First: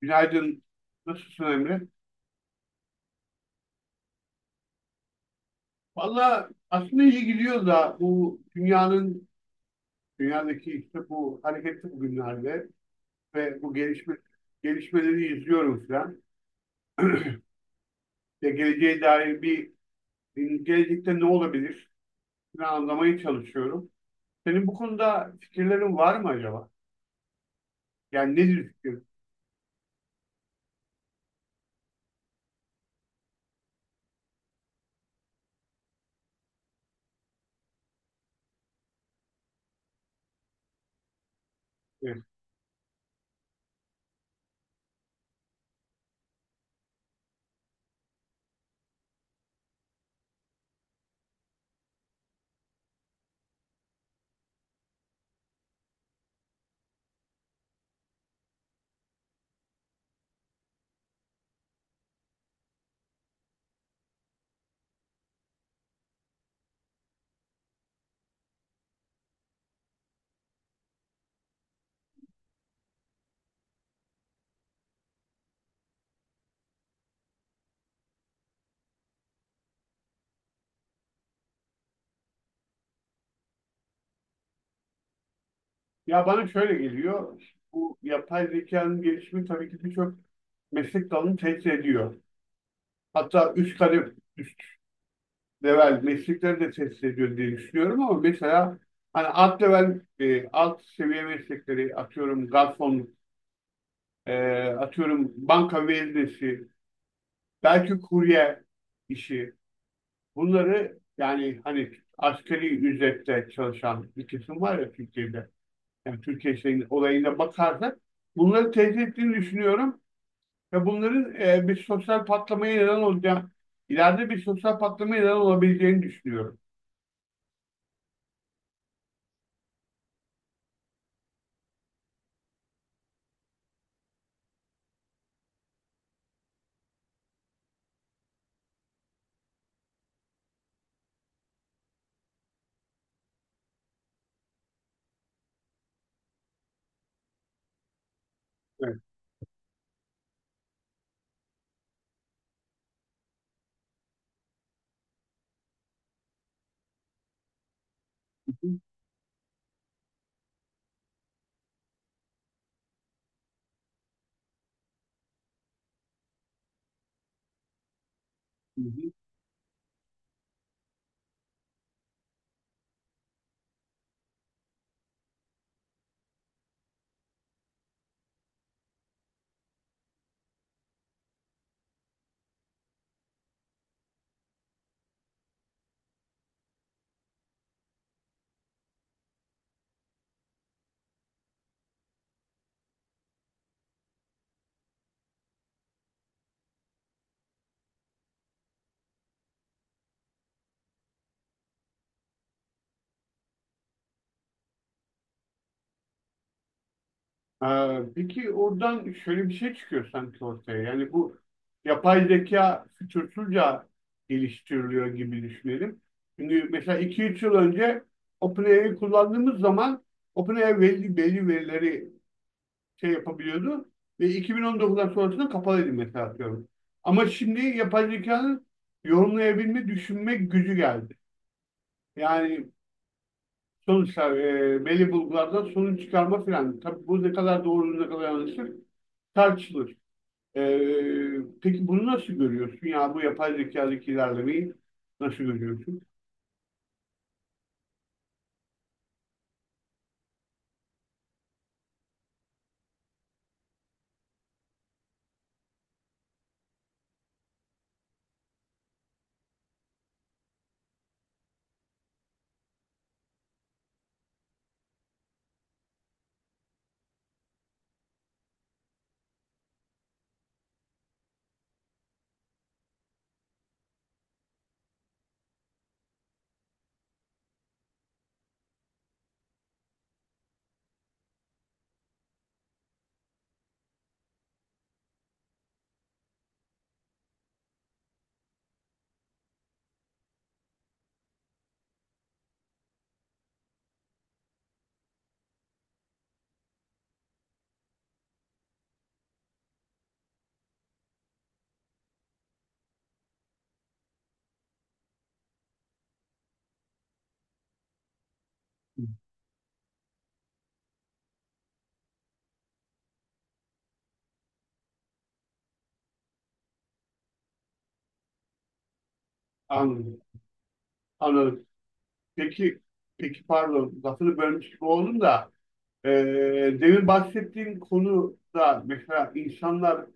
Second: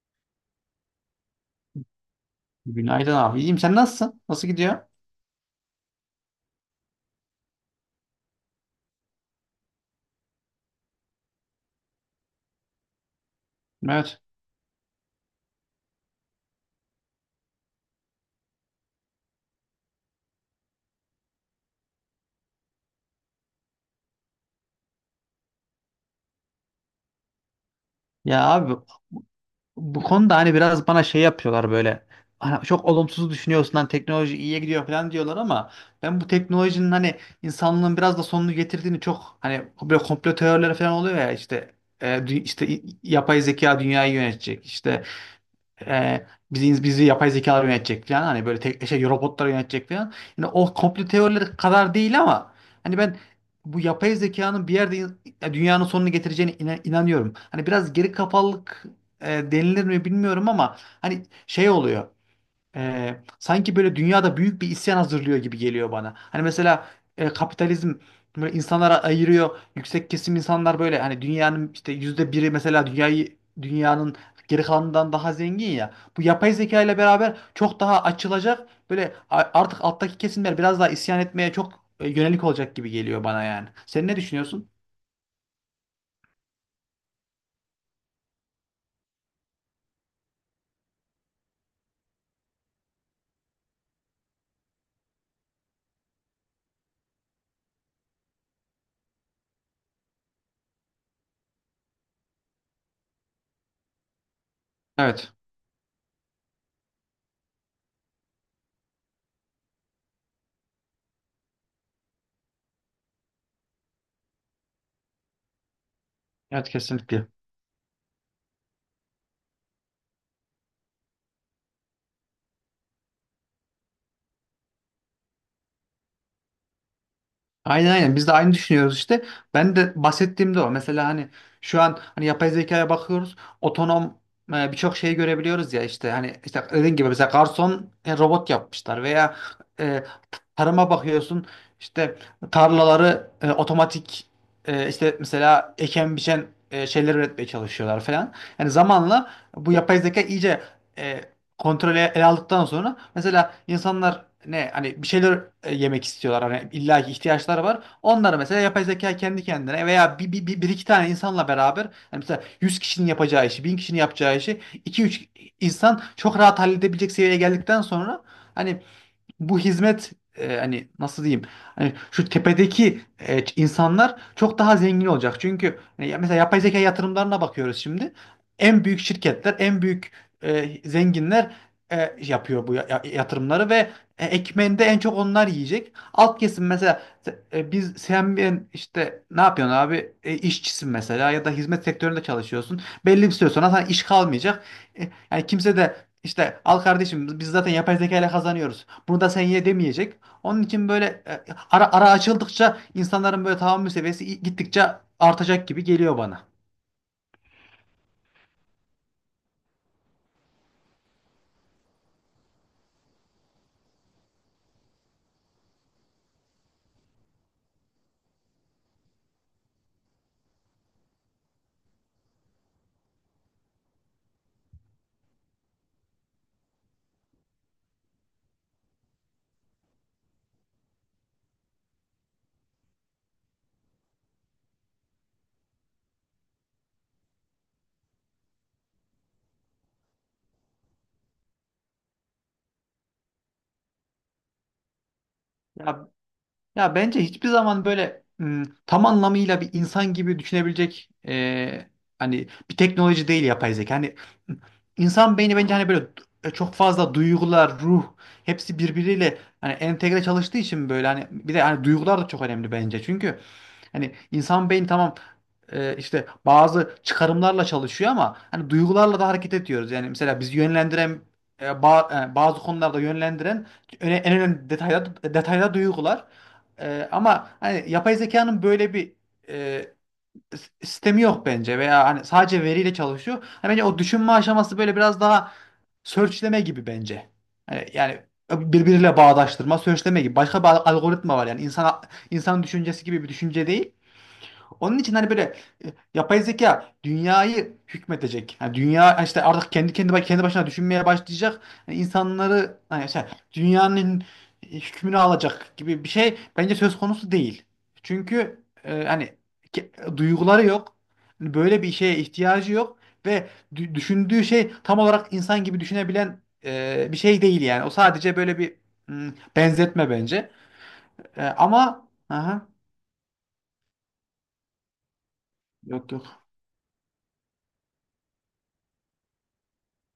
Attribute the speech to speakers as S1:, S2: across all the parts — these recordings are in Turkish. S1: Günaydın. Nasılsın Emre?
S2: Günaydın abi. İyiyim. Sen nasılsın? Nasıl gidiyor?
S1: Valla aslında iyi gidiyor da dünyadaki işte bu hareketli bugünlerde ve
S2: Evet.
S1: gelişmeleri izliyorum falan. Ve gelecekte ne olabilir? Bunu anlamaya çalışıyorum. Senin bu konuda fikirlerin var mı acaba? Yani
S2: Ya
S1: nedir
S2: abi,
S1: fikir?
S2: bu konuda hani biraz bana şey yapıyorlar böyle. Hani, çok olumsuz düşünüyorsun lan, teknoloji iyiye gidiyor falan diyorlar ama ben bu teknolojinin hani insanlığın biraz da sonunu getirdiğini, çok hani böyle komplo teorileri falan oluyor ya işte, e,
S1: Evet.
S2: dü- işte i- yapay zeka dünyayı yönetecek. İşte. e, bizi yapay zekalar yönetecek falan, hani böyle şey, robotlar yönetecek falan. Yani o komplo teorileri kadar değil ama hani ben bu yapay zekanın bir yerde dünyanın sonunu getireceğine inanıyorum. Hani biraz geri kafalılık denilir mi bilmiyorum ama hani şey oluyor, sanki böyle dünyada büyük bir isyan hazırlıyor gibi geliyor bana. Hani mesela kapitalizm böyle insanlara ayırıyor. Yüksek kesim insanlar böyle, hani dünyanın işte %1'i mesela, dünyayı dünyanın geri kalanından daha zengin ya. Bu yapay zeka ile beraber çok daha açılacak. Böyle artık alttaki kesimler biraz daha isyan etmeye çok yönelik olacak gibi geliyor bana yani. Sen ne düşünüyorsun?
S1: Ya bana şöyle geliyor. Bu yapay zekanın gelişimi tabii ki birçok meslek dalını tehdit ediyor. Hatta üst kademe, level meslekleri de test ediyor diye düşünüyorum ama mesela hani alt level alt seviye meslekleri atıyorum garson, e, atıyorum
S2: Evet.
S1: banka veznesi, belki kurye işi, bunları yani hani asgari ücretle çalışan bir kesim var ya Türkiye'de. Yani Türkiye
S2: Evet,
S1: şeyin
S2: kesinlikle.
S1: olayına bakarsak bunları teyit ettiğini düşünüyorum ve bunların e, bir sosyal patlamaya neden olacak ileride bir sosyal patlamaya neden olabileceğini düşünüyorum.
S2: Aynen, aynen, biz de aynı düşünüyoruz işte. Ben de bahsettiğimde o. Mesela hani şu an hani yapay zekaya bakıyoruz. Otonom birçok şeyi görebiliyoruz ya işte, hani işte dediğin gibi mesela garson robot yapmışlar veya e, tarıma bakıyorsun işte, tarlaları otomatik, işte mesela eken biçen şeyler üretmeye çalışıyorlar falan. Yani
S1: Evet.
S2: zamanla bu yapay zeka iyice e, kontrol ele aldıktan sonra, mesela insanlar, ne hani bir şeyler yemek istiyorlar, hani illaki ihtiyaçları var. Onları
S1: Hı
S2: mesela
S1: hı.
S2: yapay zeka kendi kendine veya bir iki tane insanla beraber, hani mesela 100 kişinin yapacağı işi, 1000 kişinin yapacağı işi iki üç insan çok rahat halledebilecek seviyeye geldikten sonra,
S1: Hı
S2: hani
S1: hı.
S2: bu hizmet, hani nasıl diyeyim, hani şu tepedeki insanlar çok daha zengin olacak. Çünkü ya mesela yapay zeka yatırımlarına bakıyoruz şimdi. En büyük şirketler, en büyük zenginler yapıyor bu yatırımları ve ekmeğinde en çok onlar yiyecek. Alt kesim mesela, biz, sen, ben, işte ne yapıyorsun abi? İşçisin mesela, ya da hizmet sektöründe çalışıyorsun. Belli bir süre sonra sana iş kalmayacak. Yani kimse de, işte al kardeşim biz zaten yapay zeka ile kazanıyoruz, bunu da sen ye demeyecek. Onun için böyle ara ara açıldıkça insanların böyle tahammül seviyesi gittikçe artacak gibi geliyor bana.
S1: Peki oradan şöyle bir şey çıkıyor sanki ortaya. Yani bu yapay zeka fütursuzca geliştiriliyor gibi düşünelim. Çünkü mesela iki üç yıl önce OpenAI'yi kullandığımız zaman OpenAI belli verileri şey yapabiliyordu ve 2019'dan sonrasında kapalıydı mesela atıyorum. Ama şimdi yapay zekanın yorumlayabilme, düşünme gücü geldi. Yani belli bulgulardan sonuç çıkarma filan. Tabii bu ne kadar doğru ne kadar yanlıştır tartışılır. E, peki bunu nasıl görüyorsun? Ya bu yapay zekadaki ilerlemeyi nasıl görüyorsun?
S2: Ya ya bence hiçbir zaman böyle tam anlamıyla bir insan gibi düşünebilecek hani bir teknoloji değil yapay zeka. Hani m, insan beyni bence hani böyle çok fazla duygular, ruh, hepsi birbiriyle hani entegre çalıştığı için, böyle hani bir de hani duygular da çok önemli bence. Çünkü hani insan beyni tamam, işte bazı çıkarımlarla çalışıyor ama hani duygularla da hareket ediyoruz. Yani mesela bizi yönlendiren bazı konularda yönlendiren en önemli detayda duygular. Ama hani yapay zekanın böyle bir e, sistemi yok bence, veya hani sadece veriyle çalışıyor. Hani bence o düşünme aşaması böyle biraz daha searchleme gibi bence. Hani yani birbiriyle bağdaştırma, searchleme gibi. Başka bir algoritma var yani, insan düşüncesi gibi bir düşünce değil. Onun için hani böyle e, yapay zeka dünyayı hükmedecek, yani dünya işte artık kendi başına düşünmeye başlayacak, yani insanları hani işte dünyanın hükmünü alacak gibi bir şey bence söz konusu değil. Çünkü hani duyguları yok. Hani böyle bir şeye ihtiyacı yok, ve düşündüğü şey tam olarak insan gibi düşünebilen bir şey değil yani. O sadece böyle bir benzetme
S1: Anladım.
S2: bence. E,
S1: Anladım.
S2: ama aha,
S1: Peki, peki pardon lafını bölmüş gibi oldum da, e,
S2: yok yok.
S1: demin bahsettiğin konuda mesela insanlar,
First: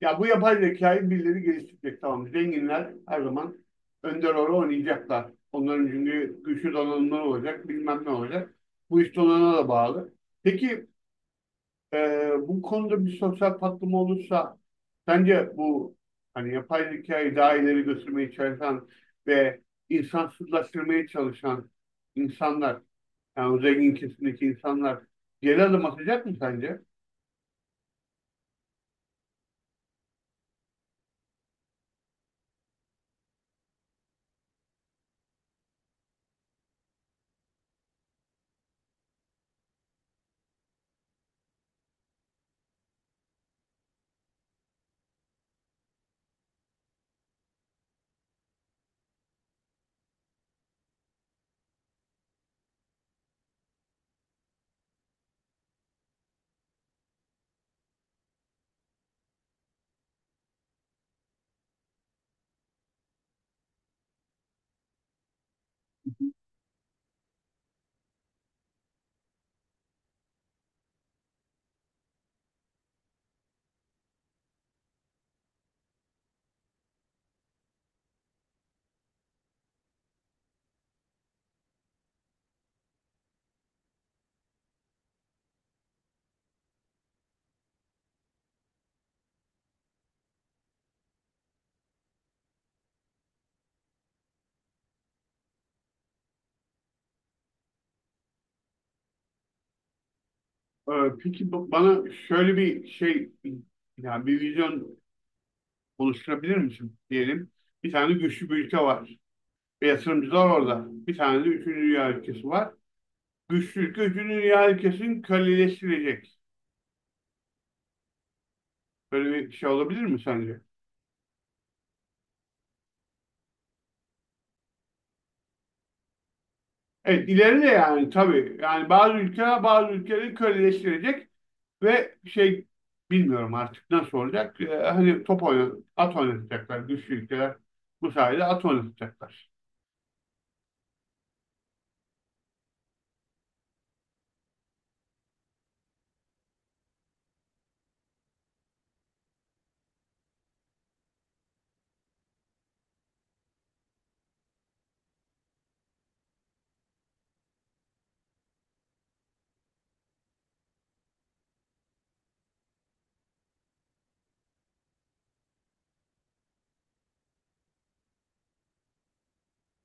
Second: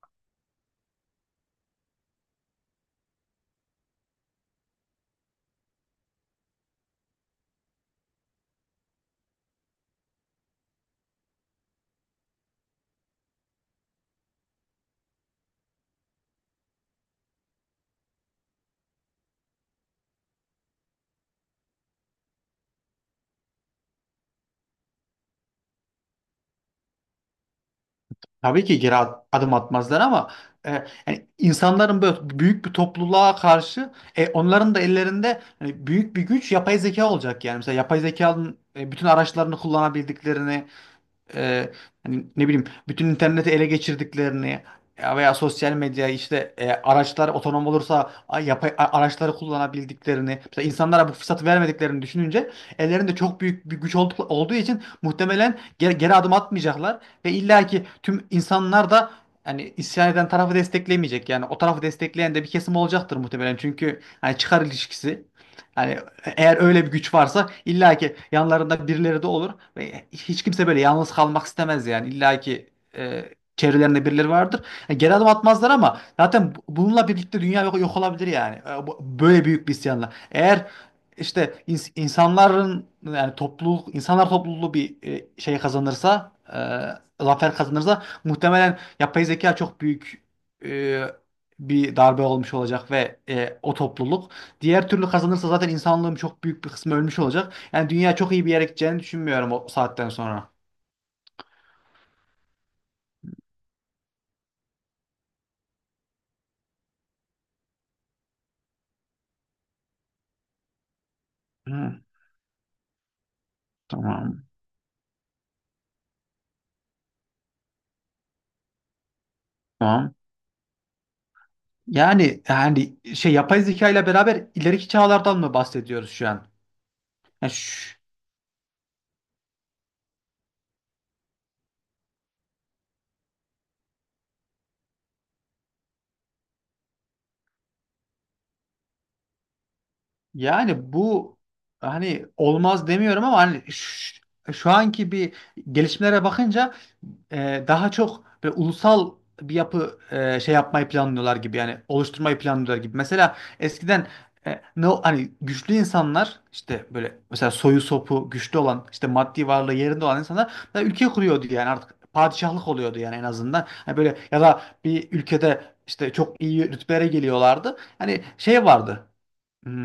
S1: ya bu yapay zekayı birileri geliştirecek tamam. Zenginler her zaman önder rol oynayacaklar. Onların çünkü güçlü donanımları olacak, bilmem ne olacak. Bu iş donanıma da bağlı. Peki, bu konuda bir sosyal patlama olursa sence bu hani yapay zekayı daha ileri götürmeye çalışan ve insansızlaştırmaya çalışan insanlar, yani o zengin kesimdeki insanlar geri adım atacak mı sence?
S2: Tabii ki geri adım atmazlar ama e, yani insanların böyle büyük bir topluluğa karşı, onların da ellerinde hani büyük bir güç, yapay zeka olacak yani. Mesela yapay zekanın bütün araçlarını kullanabildiklerini, e, hani ne bileyim bütün interneti ele geçirdiklerini, ya veya sosyal medya işte, araçlar otonom olursa yapay araçları kullanabildiklerini, mesela insanlara bu fırsatı vermediklerini düşününce, ellerinde çok büyük bir güç olduğu için muhtemelen geri adım atmayacaklar, ve illaki tüm insanlar da hani isyan eden tarafı desteklemeyecek. Yani o tarafı destekleyen de bir kesim olacaktır muhtemelen, çünkü hani çıkar ilişkisi, hani eğer öyle bir güç varsa illa ki yanlarında birileri de olur ve hiç kimse böyle yalnız kalmak istemez yani, illa ki e, çevrelerinde birileri vardır. Yani geri adım atmazlar ama zaten bununla birlikte dünya yok olabilir yani. Böyle büyük bir isyanla, eğer işte insanların, yani topluluk, insanlar topluluğu bir şey kazanırsa, zafer kazanırsa, muhtemelen yapay zeka çok büyük e, bir darbe olmuş olacak ve o topluluk. Diğer türlü kazanırsa zaten insanlığın çok büyük bir kısmı ölmüş olacak. Yani dünya çok iyi bir yere gideceğini düşünmüyorum o saatten sonra.
S1: Ee, Peki bana şöyle bir şey, yani bir vizyon oluşturabilir misin diyelim. Bir tane güçlü bir ülke var. Ve yatırımcılar orada. Bir tane de üçüncü
S2: Hı,
S1: dünya ülkesi var. Güçlü ülke üçüncü
S2: tamam.
S1: dünya ülkesini köleleştirecek. Böyle bir şey olabilir
S2: Tamam.
S1: mi sence?
S2: Yani şey, yapay zeka ile beraber ileriki çağlardan mı bahsediyoruz şu an?
S1: Evet
S2: Yani
S1: ileri de
S2: şu-
S1: yani tabii. Yani bazı ülkeler bazı ülkeleri köleleştirecek ve şey bilmiyorum artık nasıl olacak. Hani at oynatacaklar güçlü ülkeler. Bu sayede at oynatacaklar.
S2: Yani bu hani olmaz demiyorum ama hani şu anki bir gelişmelere bakınca daha çok böyle ulusal bir yapı şey yapmayı planlıyorlar gibi, yani oluşturmayı planlıyorlar gibi. Mesela eskiden hani güçlü insanlar işte böyle, mesela soyu sopu güçlü olan, işte maddi varlığı yerinde olan insanlar da ülke kuruyordu yani, artık padişahlık oluyordu yani, en azından. Hani böyle, ya da bir ülkede işte çok iyi rütbelere geliyorlardı. Hani şey vardı.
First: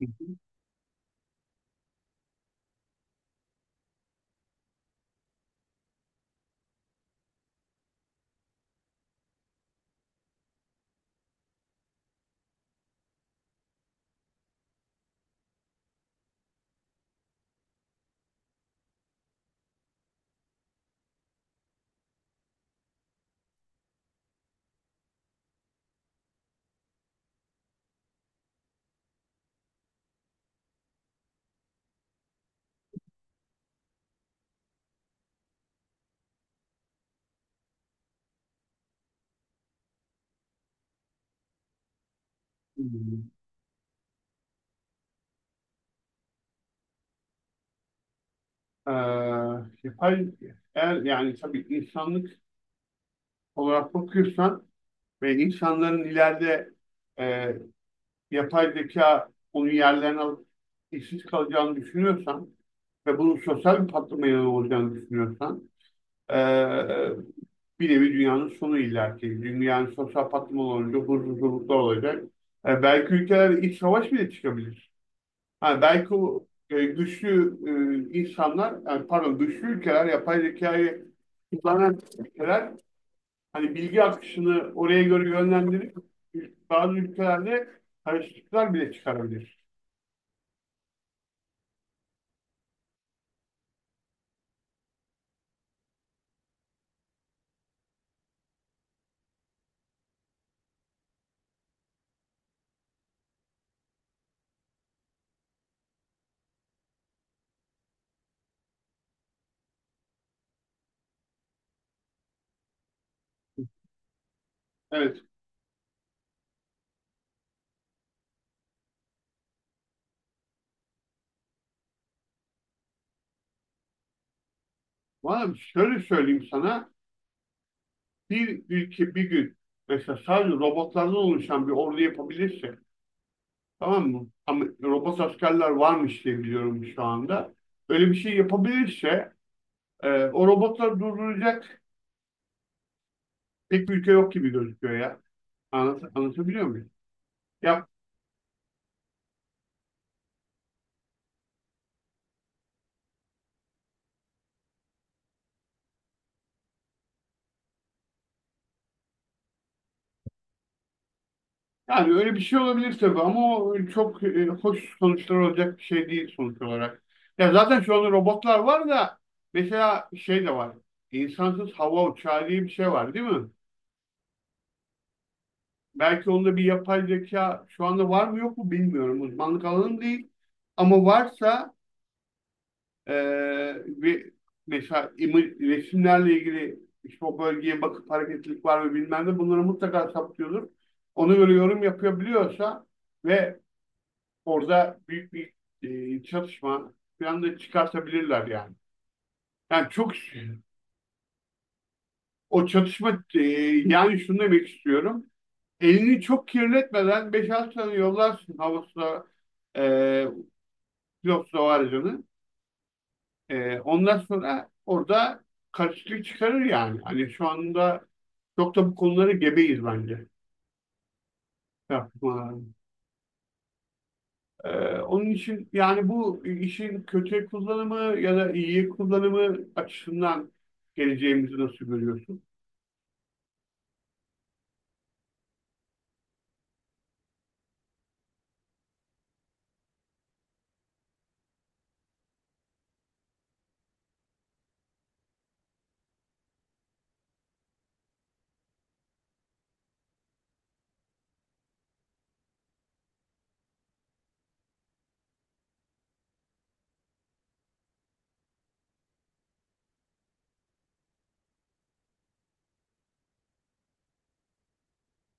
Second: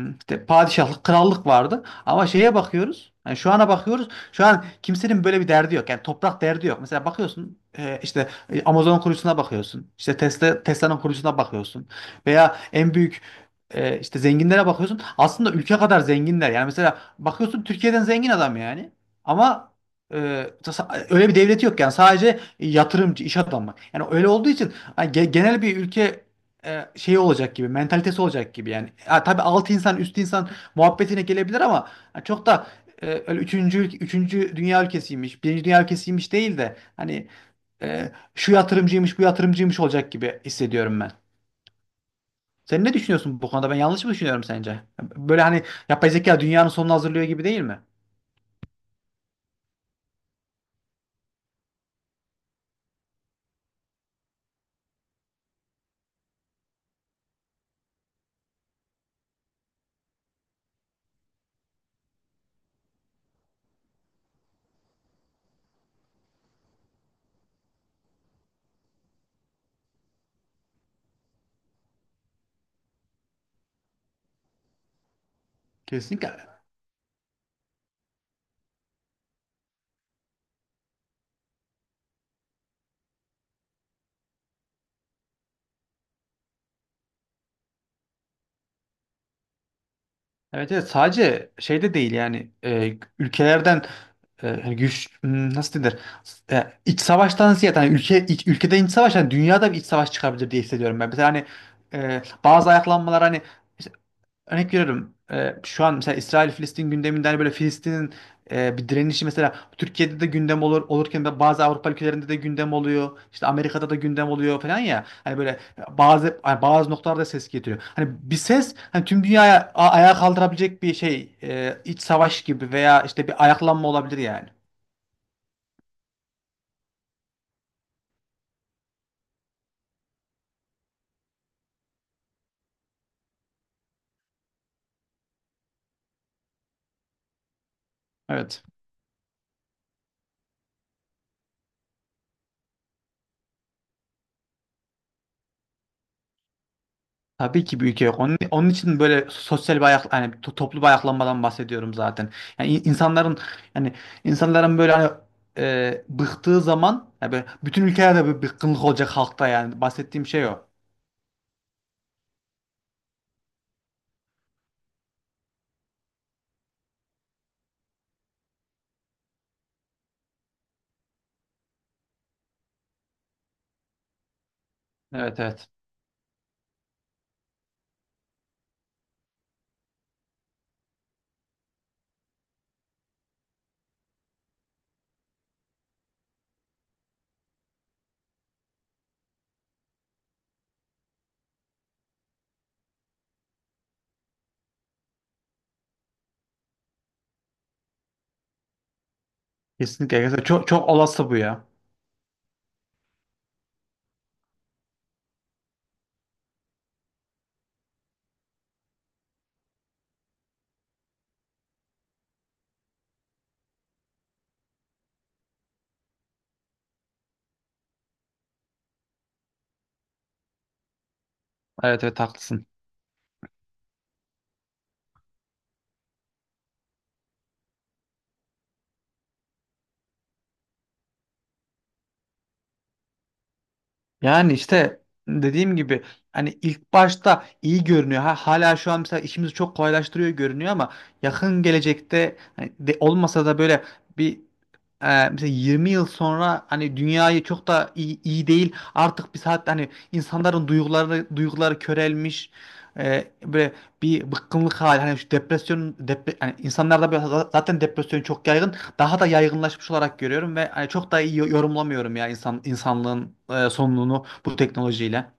S1: Hı
S2: işte padişahlık, krallık vardı. Ama şeye bakıyoruz, yani şu ana bakıyoruz. Şu an kimsenin böyle bir derdi yok, yani toprak derdi yok. Mesela bakıyorsun işte, Amazon kurucusuna bakıyorsun. İşte Tesla, Tesla'nın kurucusuna bakıyorsun. Veya en büyük işte zenginlere bakıyorsun. Aslında ülke kadar zenginler. Yani mesela bakıyorsun, Türkiye'den zengin adam yani. Ama e, öyle bir devleti yok yani. Sadece yatırımcı, iş adamı. Yani öyle olduğu için hani genel bir ülke şey olacak gibi, mentalitesi olacak gibi yani. Ha, tabii alt insan, üst insan muhabbetine gelebilir ama ha, çok da öyle, üçüncü dünya ülkesiymiş, birinci dünya ülkesiymiş değil de, hani şu yatırımcıymış, bu yatırımcıymış olacak gibi hissediyorum ben. Sen ne
S1: hı.
S2: düşünüyorsun bu konuda? Ben yanlış mı düşünüyorum sence? Böyle hani yapay zeka dünyanın sonunu hazırlıyor gibi değil mi?
S1: Ee, yapay, eğer yani tabii insanlık olarak bakıyorsan ve insanların ileride, e, yapay zeka onun yerlerini alıp işsiz kalacağını düşünüyorsan ve bunun sosyal bir patlamaya yol olacağını düşünüyorsan, e, bir nevi dünyanın sonu illaki. Dünyanın sosyal patlama olunca huzursuzluklar olacak. Belki ülkeler iç savaş bile çıkabilir. Ha, belki o
S2: Kesinlikle.
S1: güçlü e, insanlar, yani pardon güçlü ülkeler, yapay zekayı kullanan ülkeler, hani bilgi akışını oraya göre yönlendirip bazı ülkelerde karışıklıklar bile çıkarabilir.
S2: Evet, evet, sadece şeyde değil yani, ülkelerden. Hani güç, nasıl denir, iç savaştan ziyade, hani ülkede iç savaş, hani dünyada bir iç savaş çıkabilir diye hissediyorum ben. Mesela hani bazı ayaklanmalar hani. Örnek veriyorum. Şu an mesela İsrail-Filistin gündeminden, hani böyle Filistin'in bir direnişi mesela Türkiye'de de gündem olurken de, bazı Avrupa ülkelerinde de gündem oluyor. İşte Amerika'da da gündem oluyor falan ya.
S1: Evet.
S2: Hani böyle bazı, hani bazı noktalarda ses getiriyor. Hani bir ses, hani tüm dünyaya ayağa kaldırabilecek bir şey, iç savaş gibi veya işte bir ayaklanma olabilir yani.
S1: Valla şöyle söyleyeyim sana. Bir ülke bir gün mesela sadece robotlardan oluşan bir ordu yapabilirse, tamam mı? Ama robot askerler varmış diye biliyorum şu anda. Öyle bir şey
S2: Evet.
S1: yapabilirse, o robotları durduracak pek bir ülke yok gibi gözüküyor ya. Anlatabiliyor muyum?
S2: Tabii ki
S1: Ya,
S2: büyük yok. Onun için böyle sosyal bir hani toplu bir ayaklanmadan bahsediyorum zaten. Yani insanların, yani insanların böyle hani bıktığı zaman, yani böyle bütün ülkelerde bir bıkkınlık olacak halkta yani. Bahsettiğim şey o.
S1: yani öyle bir şey olabilir tabii ama o, çok, hoş sonuçlar olacak bir şey değil sonuç olarak. Ya zaten şu anda robotlar var da mesela şey de var. İnsansız hava uçağı diye bir şey var değil mi?
S2: Evet, evet.
S1: Belki onda bir yapay zeka şu anda var mı yok mu bilmiyorum. Uzmanlık alanım değil. Ama varsa, Ee, ve mesela resimlerle ilgili işte o bölgeye bakıp hareketlilik var mı bilmem ne, bunları mutlaka saptıyordur. Ona göre yorum yapabiliyorsa ve orada büyük bir çatışma falan da çıkartabilirler yani. Yani çok
S2: Kesinlikle. Gerçekten çok, çok olası bu ya.
S1: o çatışma, yani şunu demek istiyorum. Elini çok kirletmeden beş altı tane yollarsın havasına, e, pilotlu o aracını. Ondan sonra orada karşılık çıkarır yani. Hani şu anda çok da bu konuları gebeyiz bence.
S2: Evet, evet, haklısın.
S1: Yapmaların. Ee, onun için yani bu işin kötü kullanımı ya da iyi kullanımı açısından geleceğimizi nasıl görüyorsun?
S2: Yani işte dediğim gibi, hani ilk başta iyi görünüyor. Ha, hala şu an mesela işimizi çok kolaylaştırıyor görünüyor ama yakın gelecekte, hani de olmasa da böyle bir, mesela 20 yıl sonra hani dünyayı çok da iyi, iyi değil. Artık bir saat, hani insanların duyguları körelmiş. Böyle bir bıkkınlık hali, hani şu depresyon, hani insanlarda böyle zaten depresyon çok yaygın, daha da yaygınlaşmış olarak görüyorum. Ve hani çok da iyi yorumlamıyorum ya insanlığın sonunu bu teknolojiyle.